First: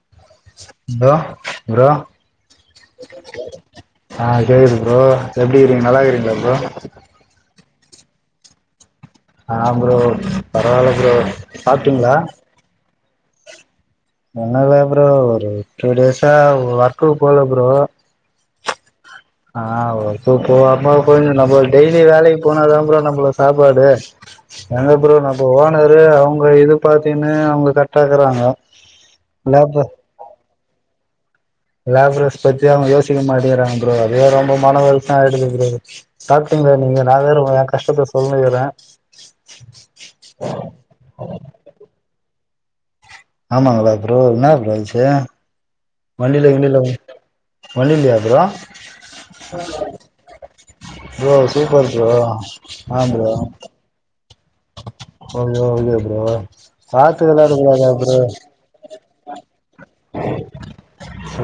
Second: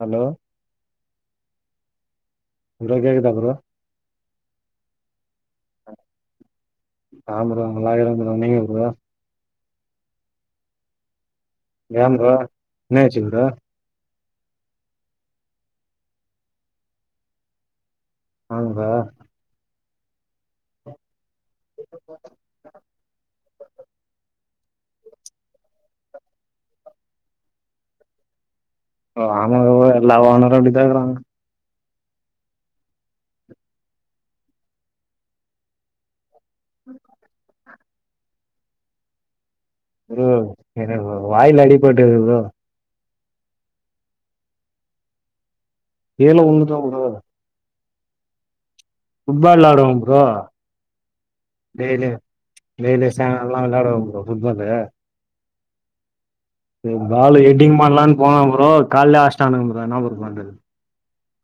Hello bro bro bro கேக்குதா bro ஆ கேக்குதா ப்ரோ எப்டி இருக்றீங்க நல்லா இருக்றீங்களா ப்ரோ சாப்படமால்லா இருந்த வந்தீங்க ப்ரோ ஆ ப்ரோ பரவால்ல ப்ரோ சாப்ட்டீங்களா ஏங்க நீ வச்சிக்கற என்னால ப்ரோ ஒரு டூ டேஸா ஒர்க்குக்கு போல ப்ரோ ஆமா ஆ போவ கொஞ்ச நம்ம டெய்லி வேலைக்கு போனாதா ப்ரோ நம்மள சாப்பாடு எங்க ப்ரோ நம்ம ஓனர்ரு அவுங்க இது பாத்தீனு அவுங்க கரெக்ட்டா இக்குறாங்க ஓ ஆமா ப்ரோ எல்லா ஓனரு அப்டிதா இருக்குறாங்க லேபரஸ் பத்தி அவுங்க யோசிக்க மாட்டங்கறாங்க ப்ரோ அதுவே ரொம்ப மன வருத்தோ ஆய்டுது ப்ரோ சாப்ட்டீங்ளா நீங்க நா வேற ஏ கஷ்டத்த சொல்லுனுகிறே ப்ரோ எனக்கு வாயில அடிபட்டுருக்கு ப்ரோ ஆமாங்களா ப்ரோ என்ன ப்ரோ ஆச்சு கீழ வண்டில உழுந்துட்டே கிண்டில ப்ரோ வுலுந்து ஒன்னில்லையா ப்ரோ ஃபுட்பால் வெளாடுவோ ப்ரோ ப்ரோ சூப்பர் ப்ரோ ஆ ப்ரோ ளாடுவோம்பு bro football okay okay bro ஏ பாத்து பாலு வெளாட எட்டிங் கூடாதா ப்ரோ பண்ணலான்னு போனான் ப்ரோ கால்லே அஸ்டானுங் ப்ரோ என்ன பன்றது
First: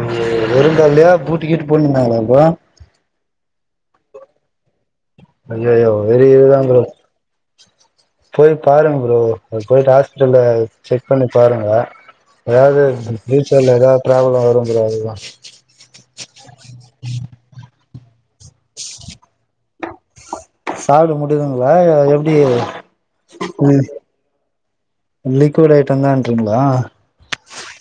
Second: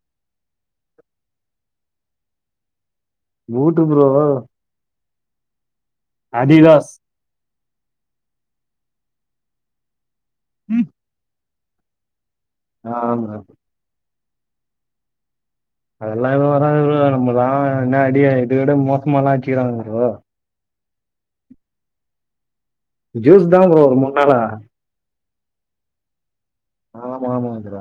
ம் வெருங்கால்லையா பூட்டு கிட்டு போண்ணுந்தாங்களா ப்ரோ பூட்டு ப்ரோ ஐயோ ஐயோ வெளியவே தா ப்ரோ அடிடாஸ் போய் பாருங்க ப்ரோ அது போயிட்டாஷ் இதுல செக் பண்ணி பாருங்க எதாவது ஆ ப்ரோ ஃப்யூச்சர்ல எதாவது ப்ராப்ளோ வரு ப்ரோ அதுதா அதெல்லா எதுவு வராது ப்ரோ நம்மதா என்ன அடி இதுதோட மோசமலா அச்சுகிறாங்க ப்ரோ சாப்ட முடியுதுங்ளா எப்டி ஜூஸ் தா ப்ரோ ஒரு மூணு நாளா லிக்வீட் ஐட்ட தான்றிங்ளா ஆமாம்மா ப்ரோ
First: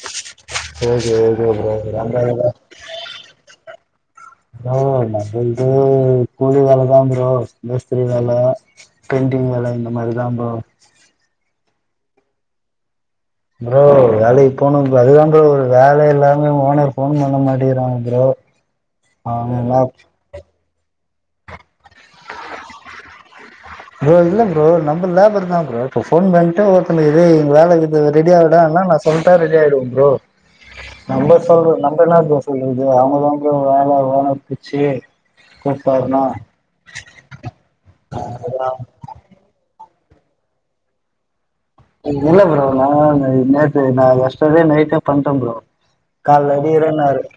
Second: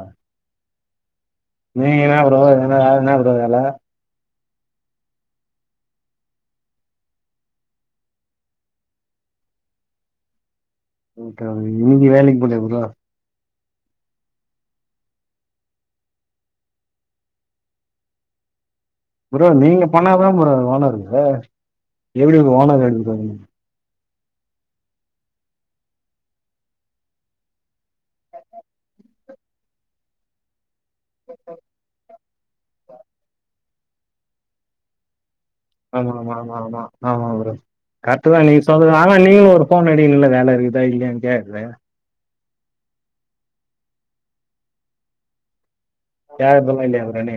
ஓகே ஓகே ப்ர் நீங்கெல்லா ப்ரோ எதுனா வேல இருந்தா குடுங்க வேல ப்ரோ நா வந்து கூலி வேலதா ப்ரோ மேஸ்திரி வேல பெயிண்டிங் வேல இந்த மாரி தா ப்ரோ ஊட்ட நீங்க வேலிக்கு போலயா ப்ரோ ப்ரோ வேலக்கி போணு ப்ரோ அதுதா ப்ரோ ஒரு வேலை இல்லாமே ஓனர் போன் பண்ண மாட்டேங்றாங்க ப்ரோ [inaudible] ப்ரோ அவங்கல்லா நீங்க பண்ணாதா ப்ரோ ஓனருங்க எப்டி ஓனர் எடுத்துங்கோங்க ப்ரோ இல்ல ப்ரோ நம்ம லேபர் தா ப்ரோ இப்ப ஃபோன் பண்ட்டு ஒருத்தனுக்கு இதே வேல இருக்குது ரெடியாடனா சொல்ட்டா ரெடி ஆயிடுவோ ப்ரோ நம்ம சொல்றது நம்ம என்ன ப்ரோ சொல்றது அவுங்கதாங்க வேல வேல புடீச்சே ஆமா ஆமா ஆமா ஆமா ஆமா ப்ரோ கரெக்ட் தா நீ சொல்றது ஆனா நீங்களு ஒரு ஃபோன் அடிக்குணுனு இல்ல வேல இருக்குதா இல்லையான்ட்னு கேட்றே இ இல்ல ப்ரோ நா நேத்து நா எஷ்டர்டே நைட்டே பண்டே ப்ரோ கால்ல கேக்குறதெல்லா இல்லையா அடிக்கரன்னாரு ப்ரோ நீ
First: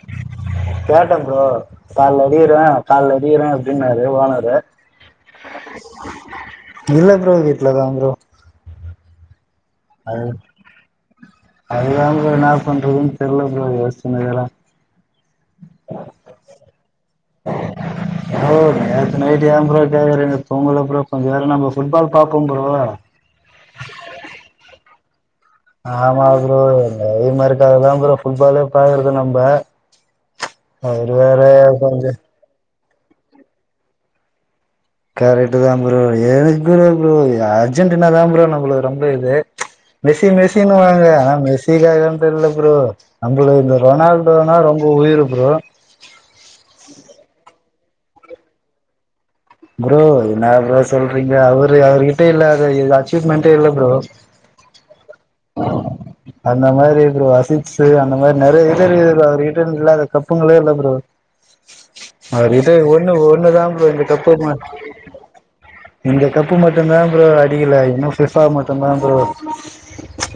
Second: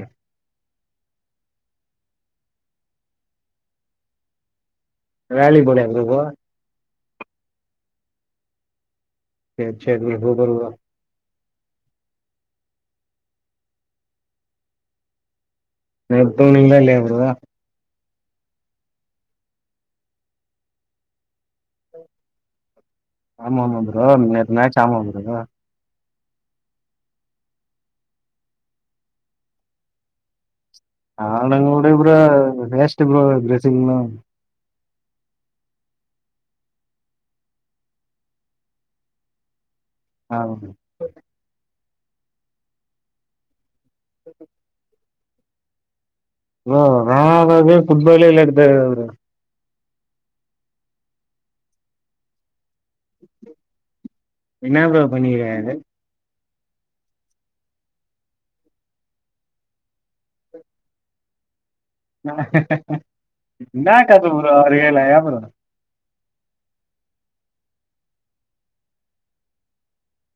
கேட்டேன் ப்ரோ கால்ல அடிக்கறன் கால்ல அடிக்கறன் அப்டின்னாரு ஓனரு வேலைக்கு போலயா ப்ரோ இப்போ இல்ல ப்ரோ விட்ல தா ப்ரோ சேர் செரி அது [unintelligible] அதுதா ப்ரோ என்னா பண்றதுன்னு தெரியல ப்ரோ யோசுச்சுனுகிரெ நேத் தூங்னீங்களா இல்லயா ப்ரதர் [unintelligible] ப்ரோ நேத்து நைட் ஏ ப்ரோ கேக்கறீங்க தூங்கல ப்ரோ கொஞ்ச நேற நம்ம ஃபுட்பால் பாப்போம் ப்ரோ ஆமா ப்ரோ நேத்து மேட்ச் ஆடுனாங்களா ஆமா ப்ரோ அத மாதிரக்காதா ப்ரோம் ஃபுட்பாலே பாக்குறது நம்ம அவன உடு கொஞ்ச ப்ரோ வேஷ்டு ப்ரோ டிரெஸிங்னு கரட்டு் தான் ப்ரோ எதுக்கு அர்ஜென்டினா தாம்ப்ரோ நம்மளுக்கு ரொம்ப இது மெஸ்ஸி மெஸ்ஸி வாராங்க ஆனா மெஸ் இல்ல ப்ரோ நம்மள இந்த ரொனால்டோனா ரொம்ப உயிர் ப்ரோ ப்ரோ ரெனால்ட் இல்லன்னா புட்பாலே இல்ல ப்ரோ என்ன ப்ரோ அவரு அவர்கிட்ட இல்லாத இதுவா [unintelligible] இல்ல ப்ரோ என்ன ப்ரோ பண்ணிருக்காரு அந்த மாதிரி ப்ரோ ஆசிட்ஸு அந்த மாதிரி நறைய [unintelligible] அவங்க கிட்ட இல்லாத கப்புங்களே இல்ல ப்ரோ அவர் கிட்ட ஒண்ணு ஒண்ணுதான் ப்ரோ அ கப்பு ம ஏல்லாயாரு [unintelligible] இந்த கப்பு மட்டும்தான் ப்ரோ அடிக்கல இன்னும் பிஃபா மட்டும்தா ப்ரோ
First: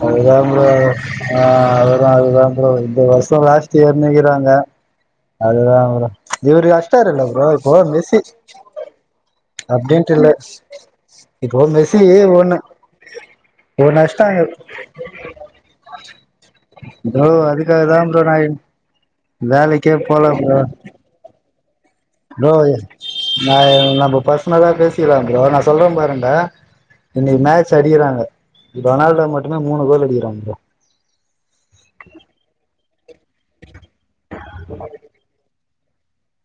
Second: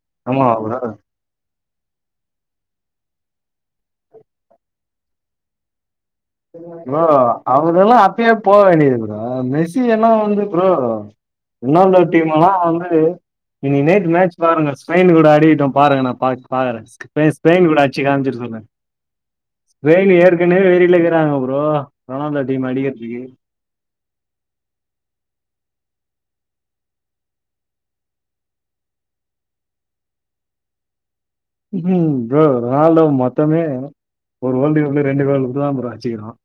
அதுதா ப்ரோ ஆ அதுதான் அதுதான் ப்ரோ இந்த வருஷம் லாஸ்ட் இயர்னேங்கறாங்க அதுதா ப்ரோ இவர் அஷ்டர்ல்ல ப்ரோ இப்போ மெஸ்ஸி போக வேண்டியது ப்ரோ மெஸ்ஸி என்ன அப்டின்ட்டு இல்ல வந்து ப்ரோ இப்போ இன்ன உள்ள மெஸ்ஸி டீம் ஒண்ணு எல்லாம் வந்து இனி ஒண்ணு நைட் மேட்ச் அஷ்டாங்க பாருங்க ஸ்பயின் கூட அடிக்கட்டோம் பாருங்க நா ப்ரோ பாக்றேன் ஸ்பயின் கூட அதுக்காக தா அச்சு ப்ரோ காமிக்க நா சொல்லுங்க வேலைக்கே வெயின் போல ப்ரோ ஏற்கனவே வெறியிலக்கறாங்க ப்ரோ ரொனால்ன்டோ டீம அடிக்கறதுக்கு நான் நம்ம பர்சனலா பேசிக்கலாம் பரோ நா சொல்றேன் பாருங்க இன்னைக்கு மேட்ச் அடிக்கறாங்க ரொனால்டோ மட்டுமே மூணு கோல் அடிக்கறாங்க ம் ப்ரோ ரோனால்டு மொத்தமே ஒரு வேல் கப்ல ரெண்டு கோல் தான் அச்சிக்கறான்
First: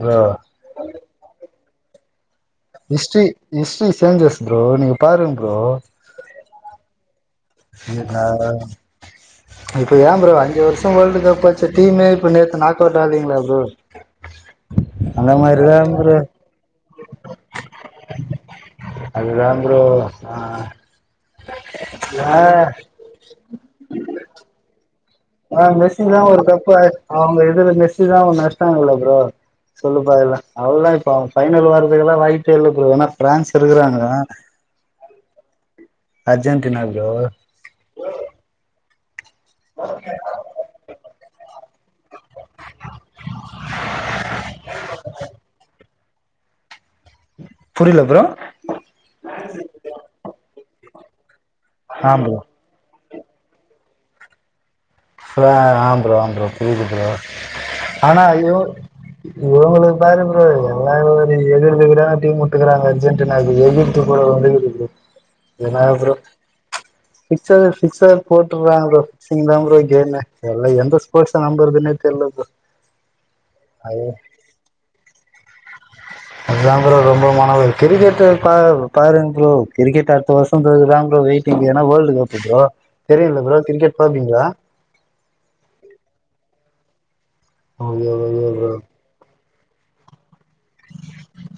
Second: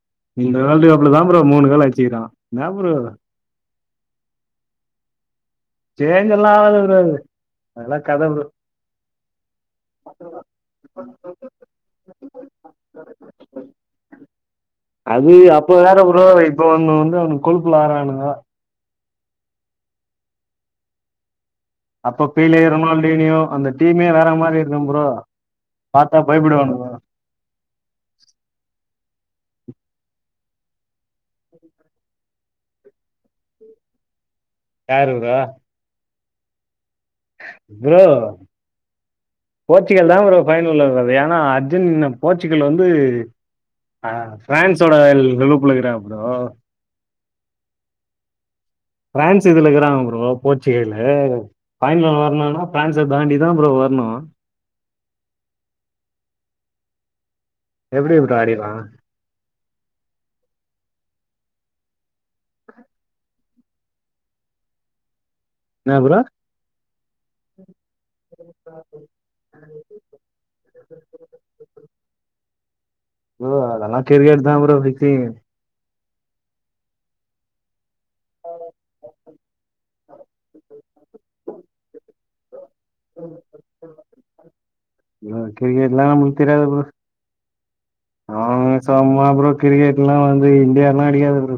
ப்ரோ இந்த வேர்ல்டடு கப்ல தா ப்ரோ மூணு கோல் அச்சிக்கக்கறான் ஹிஸ்ட்ரி ஹிஸ்ட்ரி சேஞ்சஸ் ப்ரோ நீங்க பாருங்க ப்ரோ சேஞ்ச எல்லாம் ஆகாது ப்ரோ அதெல்லா இங்க கத ப்ரோ [unintelligible] இப்ப ஏன் ப்ரோ அஞ்சு வருஷம் வேர்ல்டு கப் வச்ச டீமே இப்ப நேத்த நாக் அவுட் ஆலீங்களா ப்ரோ அது அந்த மாரிதா அப்ப வேற ப்ரோ இப்ப ஓன்னு வந்து அவனுக கொழுப்புல ஆட்ரானுங்க அதுதான் ப்ரோ அ அப்போ பிள்ள ரொனால்டோனியோ அந்த டீமே வேற மாதிரி இருக்கும் ப்ரோ ஆ பாத்தா மெஸ்ஸிதா ஒரு கப்பு பயப்படுவானுங்க அவங்க இதுல மெஸ்ஸிதா அஷ்டாங்கல்ல ப்ரோ சொல்லு பா எல்லா அவளல்லாம் இப்ப பைனல் வருதுக்குல்லாம் வயிப்பே இல்ல ப்ரோ ஏன்னா பிரான்ஸ் இருக்கறாங்க யாரு bro Argentina bro bro Portugal தா ப்ரோ ஃபயனள்ள வருது ஏன்னா அர்ஜுன் ன்ன போர்ச்சுக்கல் வந்து அ ஃபிரான்ஸோட லூப்புள்ளகிறா ப்ரோ புரியில ப்ரோ ஃபிரான்ஸ் இதுல இக்குறாங்க ப்ரோ போர்ச்சுகல்லு பைனல ஆ ப்ரோ வரனுனா ஃப்ரான்ஸ தாண்டி தா ப்ரோ வர்ணு ஆ ஆம்ப்ரோ ஆம்பப்ரோ புரியது ப்ரோ எப்படி ஆனா ப்ரோ ஐயோ ஆடிடலாம் இவுங்களுக்கு பாரு ப்ரோ எல்லாரு எதிரெதிரா டீம் வுட்டுகுறாங்க அர்ஜென்டினா [unintelligible] [unintelligible] என்னா ப்ரோ சிக்சர் சிக்சர் போட்டுறாங்க ப்ரோ [unintelligible] ல்ல எந்த ஸ்போட்ஸ நம்பறதுன்னு தெர்ல ப்ரோ ப்ரோ அதெல்லா அது கிரிக்கெட் தா ப்ரோ ஃபிக்ஸிங்கு அதா ப்ரோ ரொம்ப மனவருத் கிரிக்கெட் பா பாருங் ப்ரோ கிரிக்கெட் அடுத்த வருஷம் தா ப்ரோ வெயிட்டிங் ஏன்னா வேர்ல்ட் கப் பு ப்ரோ தெரியில ப்ரோ கிரிக்கெட் பாப்பீங்களா ப்ரோ கிரிக்கெட்லா நம்மளுக்கு தெரியாது ப்ரோ ஐயோ ஐயோ அவ ப்ரோ சொம்மா ப்ரோ கிரிக்கெட் எல்லா வந்து இந்தியால்லா அடிக்காது ப்ரோ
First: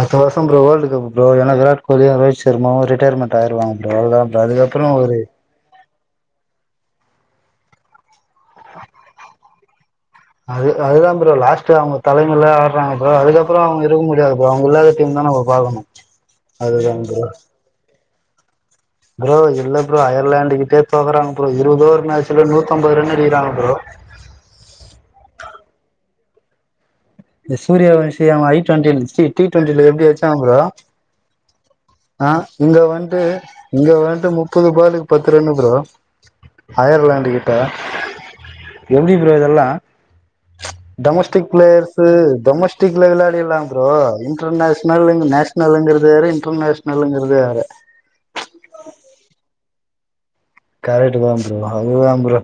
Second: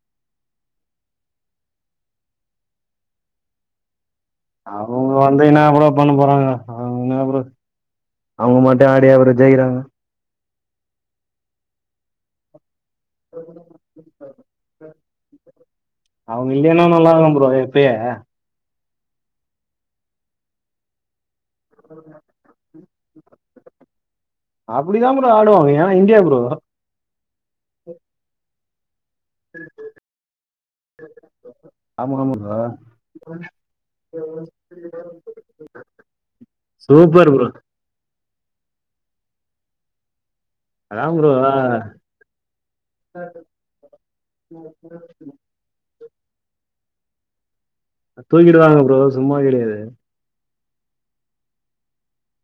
அத்த வருஷம் ப்ரோ வேர்ல்ட் கப் ப்ரோ ஏன்னா விராட் கோலியு ரோஹித் சர்மாவு ரிட்டையர்மெண்ட் ஆயிருவாங்க ப்ரோ அதா அ அதுக்கப்புறம் ஒரு அத என்னா பரோ பண்ண போறாங்க அவுங்க என்ன அப்புறம் அவுங்க மட்டு ஆடிய அப்புறம் ஜெயிக்கிறாங்க அது அதுதா ப்ரோ லாஸ்ட் அவுங்க தலைமைல அப்புறோ ப்ரோ அதுக்கப்புறம் அவுங்க இருக்க முடியாது ப்ரோ அவுங்க இல்லாத டீம் தா நம்ப பாக்கணு அதுதா ப்ரோ போ இப்பயே ப்ரோ இல்ல ப்ரோ அயர்லாந்து கிட்டே தோக்கறாங்க ப்ரோ இருபது ஓவர் மேட்சல நூத்தம்பது ரன் அடிக்கிறாங்க ப்ரோ அப்புடிதா ப்ரோ ஆடுவாங்க ஏன்னா இந்தியா ப்ரோ இந்த சூர்யவன்ஷி அவ ஐ டொன்ட்டி இல்ல டீ டொண்டில எப்டி அச்சா ப்ரோ ஆமா ஆ ஆமா ப்ரோ இங்க வந்ட்டு இங்க வந்ட்டு முப்பது பாலுக்கு பத்து run bro Ireland super bro கிட்ட எப்டி ப்ரோ இதெல்லா அதாங் ப்ரோ டொமெஸ்டிக்ல வெளாடில்லா ப்ரோ இன்டர் நேஷ்னல் நேஷ்னல் ஷனலுங்கிறது வேற இன்டர்நேஷ்னலுங்கிறது வேற தூக்கிடுவாங்க ப்ரோ சும்மா கெடையாது கரெட்டு தா ப்ரோ அது தா ப்ரோ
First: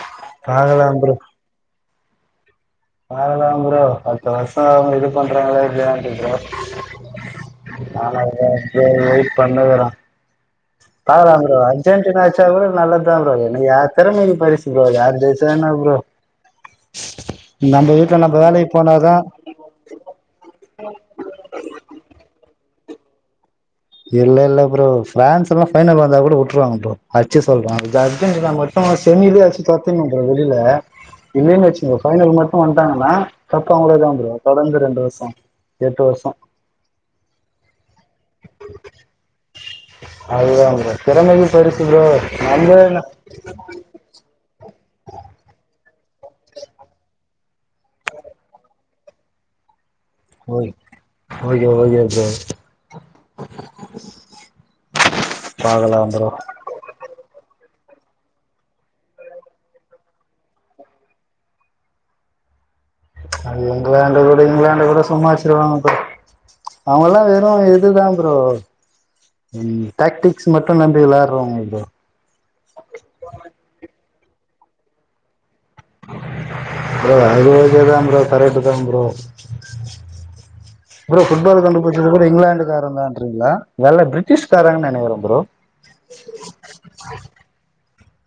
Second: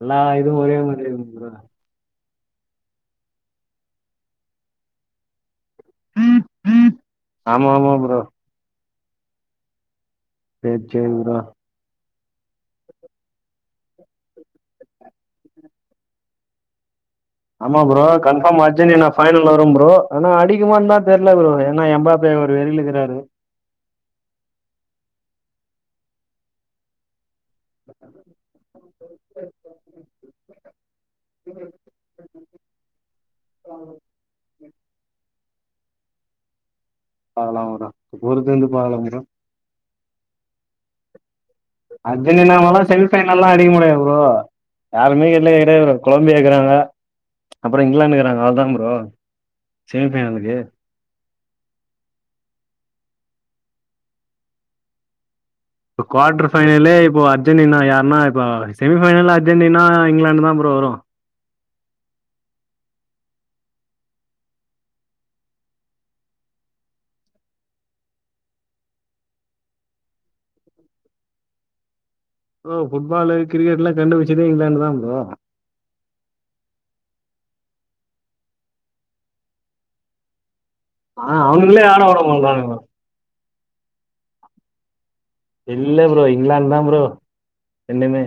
எல்லா இதுவு ஒரே பாக்கலா மாதிரி வரலாம் ப்ரோ பத்து வருஷம் அவுங்க இது பண்றாங்களா இப்ப ஆமா ஆமா ப்ரோ [unintelligible] சேரி [unintelligible] சேரி பாகலாம் ப்ரோ அர்ஜென்டினா ச்சா கூட நல்லத் தா ப்ரோ எனக்கு திறமைக்கு பரிசு போது யாரு ஜெயிச்சா என்ன ப்ரோ ஆமா நம்ம ப்ரோ வீட்ல நம்ம கன்ஃபார்ம் வேலைக்கு அர்ஜென்டினா போனாதா ஃபைனல் வரும் ப்ரோ ஆனா அடிக்குமான் தா தெர்ல ப்ரோ ஏன்னா எம்பாப்பர் ஒரு வெறில இருக்கிறாரு இல்ல இல்ல ப்ரோ ஃபிரான்ஸ் எல்லா ஃபைனல் வந்தா கூட வுட்டுருவாங்க ப்ரோ அச்சு சொல்றேன் அ அந்த அர்ஜென்டினா மட்டு செமிலேயே அச்சு தொரத்திணு ப்ரோ வெளில இல்லலைன்னு வச்சுங்க ஃபைனல் மட்டும் வந்துட்டாங்கன்னா கப்பு அவுங்களுக்கு தா ப்ரோ தொடர்ந்து ரெண்டு வருஷொ எட்டு வருஷொ பாக்கலா ப்ரோ பொருத்து இருந்து பாக்கலா ப்ரோ அது அவுங்க திறமயி அர்ஜன்டினாவாலா செமி ஃபைனல்லா அடிக்க முடியா ப்ரோ யாருமே கெட்ல கிடையா ப்ரோ கொலம்பியா இருக்கறாங்க அப்பறோ இங்கிலாந்துக்றாங்க அவ்ளோ தா ப்ரோ செமி ஃபைனல்க்கு ஓக்கே ஓக்கே ப்ரோ இப்ப கோட்ரு ஃபைனல்லே இப்போ அர்ஜென்டினா யார்ன்னா இப்போ செமி ஃபைனல்ல அர்ஜென்டினா இங்லேண்டு தா ப்ரோ வரு அது இங்கலாண்ட கூட இங்லாண்டு கூட சும்மா அட்ச்சுருவாங்க ப்ரோ அவங்கல்லா வெறு இதுதா ப்ரோ ம் டாக்டிக்ஸ் மட்டு நம்பி விளையாட்றவங்க ப்ரோ ம் ஃபுட் பாலு கிரிக்கெட்ல்லா கண்டு புச்சதே இங்லேண்டு தா ப்ரோ ப்ரோ அது ஓக்கே தா ப்ரோ கரட்டு தா ப்ரோ ப்ரோ ஆ ஃபுட்பால் அவனுங்களே ஆட கண்டுபிச்சது விட கூட மாட்றானுங்க இங்லேண்டுக்காரன் தான்ங்றீங்ளா வெள்ள பிரிட்டிஷ்காரங்க நெனைக்கிறே ப்ரோ இல்ல ப்ரோ இங்லேண்ட் தா ப்ரோ ரெண்டுமே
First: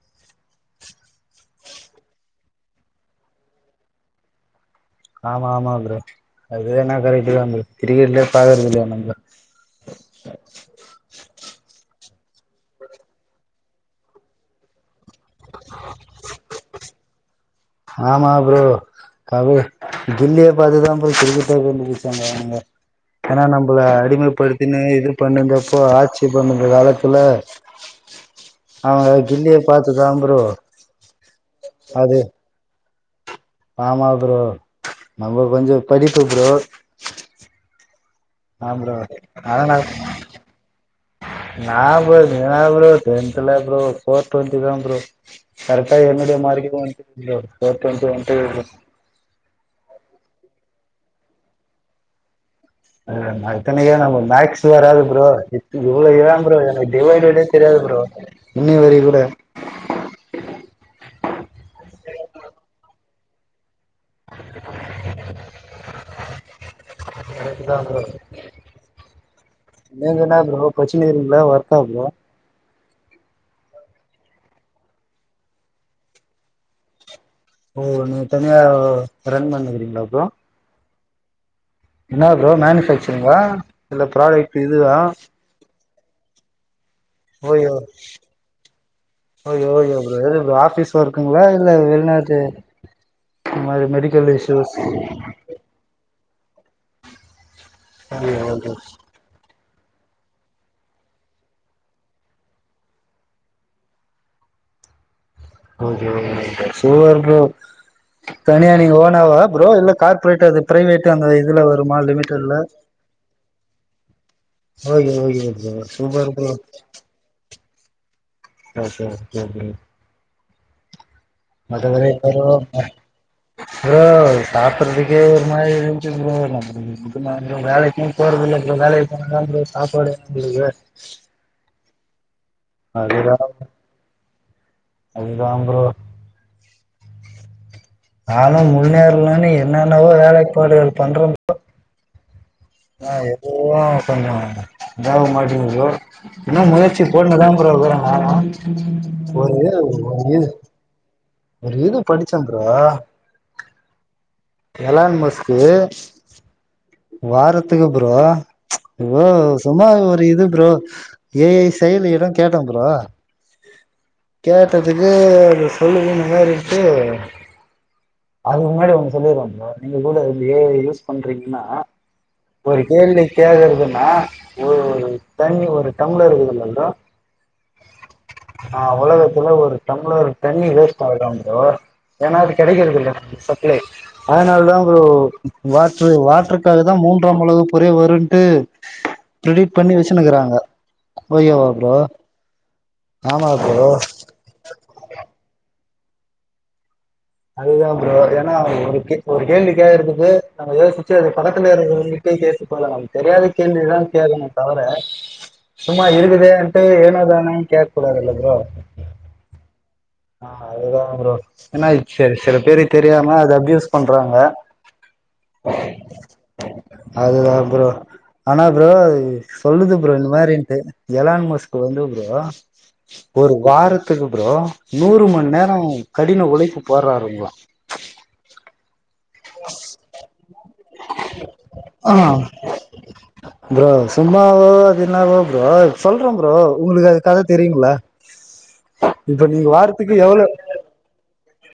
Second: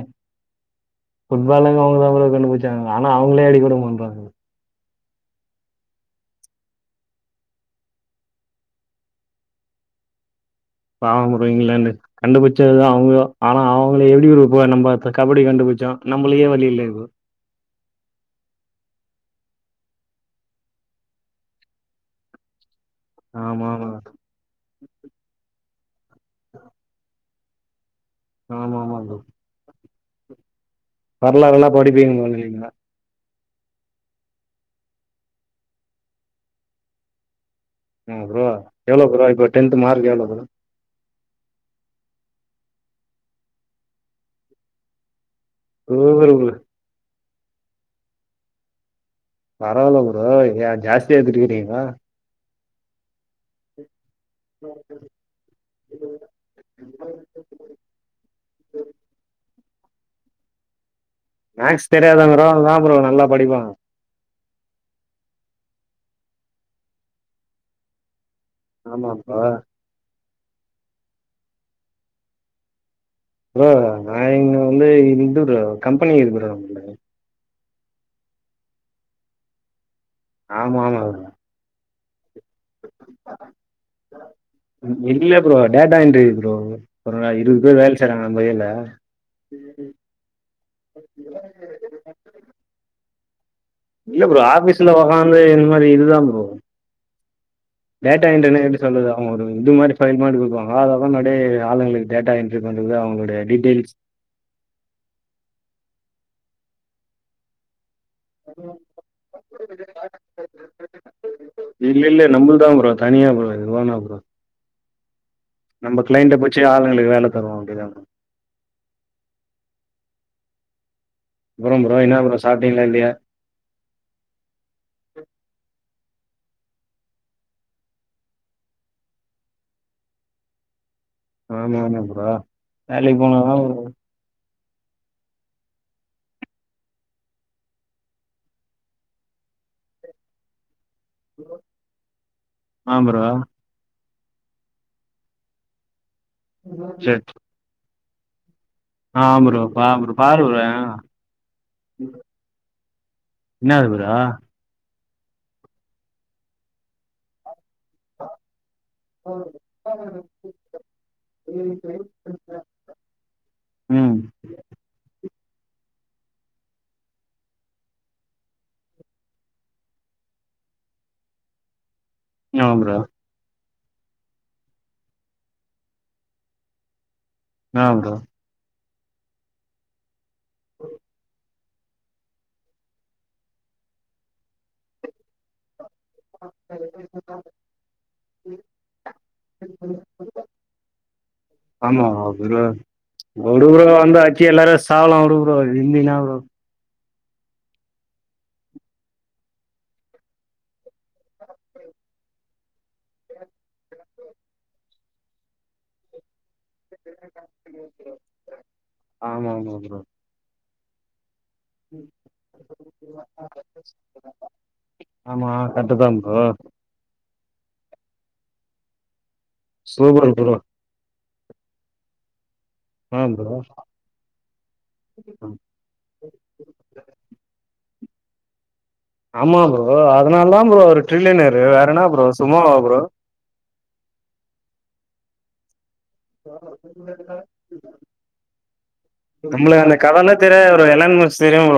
ஃபுட்பாலுங்க அவுங்க தா ப்ரோ கண்டுபுட்ச்சாங்க ஆனா அவுங்களே அடிக்க விட மாட்றாங்க ஆமாமா ப்ரோ அதுவேனா கரெக்ட்டு தா கிரிக்கெட்லயே பாக்றது இல்லையா நம்ப பாவம் ப்ரோ இங்லேண்டு கண்டுபுச்சது அவுங்க ஆனா அவுங்கள எப்டி ப்ரோ ஒரு நம்ப இப்ப கபடி கண்டுபுட்ச்சோ நம்மளுக்கே வழி இல்ல இப ஆமா ப்ரோ கப கில்லிய பாத்துதா ப்ரோ கிரிக்கெட்டே கண்டுபுட்ச்சாங்க அவுங்க ஏனா ஆமா நம்மள ஆமா அடிமைப்படுத்தினு இது பண்ணிந்தப்போ ஆட்சி பண்ணுந்த காலத்துல ஆமா ஆமா அவுங்க ப்ரோ கில்லிய பாத்து தா ப்ரோ வரலாறுல்லா படிப்பீங்க அது போல நீங்க ஆமா ப்ரோ நம்ம கொஞ்சோ படிப்பு ப்ரோ ஆ ப்ரோ எவளோ ப்ரோ இப்ப ஆனா டென்த் நா மார்க் எவளோ ப்ரோ நா ப்ரோ எனா ப்ரோ டென்தல ப்ரோ ஃபோர் டொன்டி தா ப்ரோ கரெட்டா சூப்பர் எழுத ப்ரோ மார்கே வந்தருச்சு ப்ரோ ஃபோர் டொண்டி [unintelligible] பரவால ப்ரோ இது ஜாஸ்தி யா எட்த்துருக்கீங்க அ நா இத்தனைக்கு நம்ம மேக்ஸ் வராது ப்ரோ இவ்ளோ ஏ ப்ரோ எனக்கு டிவைடடே தெரியாது ப்ரோ இன்னி வரை கூட மேக்ஸ் தெரியாதங்றதனால் தா ப்ரோ நல்லா படிப்பாங்க கரெக்ட் தா ப்ரோ ஆமாப்பா நீங்க என்னா ப்ரோ படிச்சினுருக்கிங்ளா ஒர்க் ஆ ப்ரோ ப்ரோ நா இங்க வந்து இது ப்ரோ கம்பெனி இருக்கு ப்ரோ நம்கிட்ட ஓ நீங்க தனியா ரன் பண்ணிக்றீங்ளா ப்ரோ ஆமாமா ப்ரோ என்ன ப்ரோ மேனுஃபேக்சரிங்கா இல்ல ப்ராடக்ட் இதுவா ம், இல்ல ப்ரோ டேட்டா என்ட்ரி ப்ரோ ஒரு இருபது ஓயோ பேர் வேல் செய்றாங்க நம்ம. இதுல ஓகே ஓகே ப்ரோ எது ஆஃபீஸ் ஒர்க்குங்ளா இல்ல வெள்நாட்டு மாரி மெடிக்கல் இசூஸ் ஏ இந்த மாரி இதுதா ப்ரோ டேட்டா ஓகே என்ட்ரினா ஓகே எப்டி சொல்றது அவுங்க ஒரு இது மாரி ஃபைல் மாரி குடுப்பாங்க அத ஒக்காந்து அடே ஆளுங்களுக்கு டேட்டா என்ட்ரி பண்றது அவுங்களுடைய details okay okay bro super bro தனியா நீங்க ஓனாவா ப்ரோ இல்ல கார்பிரேட்டு அது பிரைவேட்டு அந்த இதுல வருமா லிமிட்டட்ல தா ப்ரோ தனியா ப்ரோ இது ஓனா ப்ரோ ஓகே ஓகே ப்ரோ நம்ப சூப்பர் கிளைண்ட புட்ச்சு ஆளுங்களுக்கு வேல தருவோ அப்டிதான எஸ் சார் [unintelligible] அப்றோ ப்ரோ மத்தபடி என்ன ப்ரோ சாப்ட்டீங்களா [unintelligible] இல்லையா ப்ரோ சாப்புட்றதுக்கே ஒரு மாரி இருந்ச்சு ப்ரோ நம்பி இன்னைக்கு நா எங்கயு வேலைக்கு போறதில்ல ப்ரோ வேலைக்கு போன தா ப்ரோ சாப்பாடே நம்பளுக்கு ஆமா ஆமா ப்ரோ அது வேலைக்கு எதா போனாதா ஒன்னு ப்ரோ அது தா ப்ரோ நானு முன்னேறலான்னு என்னென்னவோ வேலைப்பாடுகள் பண்ற ப்ரோ ஆ ஆனா ப்ரோ எதுவு கொஞ்ச இதாக மாட்டிங்குது ப்ரோ இன்னு முயற்சி செரி போட்னுதா ப்ரோ இருக்குறே நானு ஆ ஒரு ப்ரோ இது பா ப்ரோ ஒரு இது பாரு ப்ரோ ஆ ஒரு இது படிச்சே ப்ரோ என்னாது ப்ரோ எளான் மஸ்க்கு வாரத் துக்கு ப்ரோ எதோ சும்மா ஒரு இது ப்ரோ ஏ ஐ செயல் இடங் கேட்டே ப்ரோ ம் கேட்டதுக்கு அத சொல்லுவோ இந்த மாரின்ட்டு அதுக்கு முன்னாடி அவ்ங்க சொல்லிருவாங்க ப்ரோ நீங்க கூட இந்த ஏ ஐ யூஸ் பண்றீங்கனா ஆமா ஒரு ப்ரோ கேள்வி கேக்கற்துனா ஒரு ஒரு தண்ணி ஒரு டம்ளர் இருக்குதுல ப்ரோ ஆ ப்ரோ ஆ உலகத்துல ஒரு டம்ளரு தண்ணி வேஸ்ட் ஆகுதா ப்ரோ ஏனா அது கெடைக்கறதில்ல சப்ளை அதனால்தா ப்ரோ வாட்ரு வாட்ருக்காக தா மூன் றாம் உலகப் போரே வருன்ட்டு பிரெடிட் பண்ணி வச்சுன்னுக்கிறாங்க ஓகே வா ப்ரோ உடு ப்ரோ வந்து அட்ச்சி எல்லாரு சாவலா உடு ப்ரோ இருந்தி இன்னாவ ப்ரோ அதுதா ப்ரோ ஏனா ஒருக் கே ஒரு கேள்வி கேக்கறத்துக்கு நம்ம யோசிச்சு அது பக்கதுல இருக்கறவங்கிட்டே கேட்டு கொள்ளலாம் தெரியாத கேள்விதா கேக்கனுமே தவர சும்மா இருக்குதேன்ட்டு ஏனோதானோன் கேக்க கூடாதுல்ல ப்ரோ ஆமாம்மா ப்ரோ ஆ அதுதா ப்ரோ ஏனா சேரி செல பேரு தெரியாம அத அப்யூஸ் பண்றாங்க ஆமா கர்ட்டுதா ப்ரோ அதுதா ப்ரோ ஆனா ப்ரோ சொல்லுது ப்ரோ இந்த மாரின்ட்டு எலான் மஸ்க்கு வந்து ப்ரோ ஆ ஒரு ப்ரோ வாரத்துக்கு ப்ரோ நூறு மண் நேர் ரோ கடின உழைப்பு போட்றாருங்ளா ஆமா ப்ரோ அதனால தா ப்ரோ அவரு ட்ரில்லினர்ரு வேற என்னா ப்ரோ சும்மாவா ப்ரோ ப்ரோ சும்மா அத பாத்தீனாக்க ப்ரோ சொல்றே ப்ரோ உங்களுக்கு அது கத தெரியுங்களா இப்ப நீங்க வாரத்துக்கு எவ்ளோ இப்ப எலன் மஸ்க் தெரியு ப்ரோ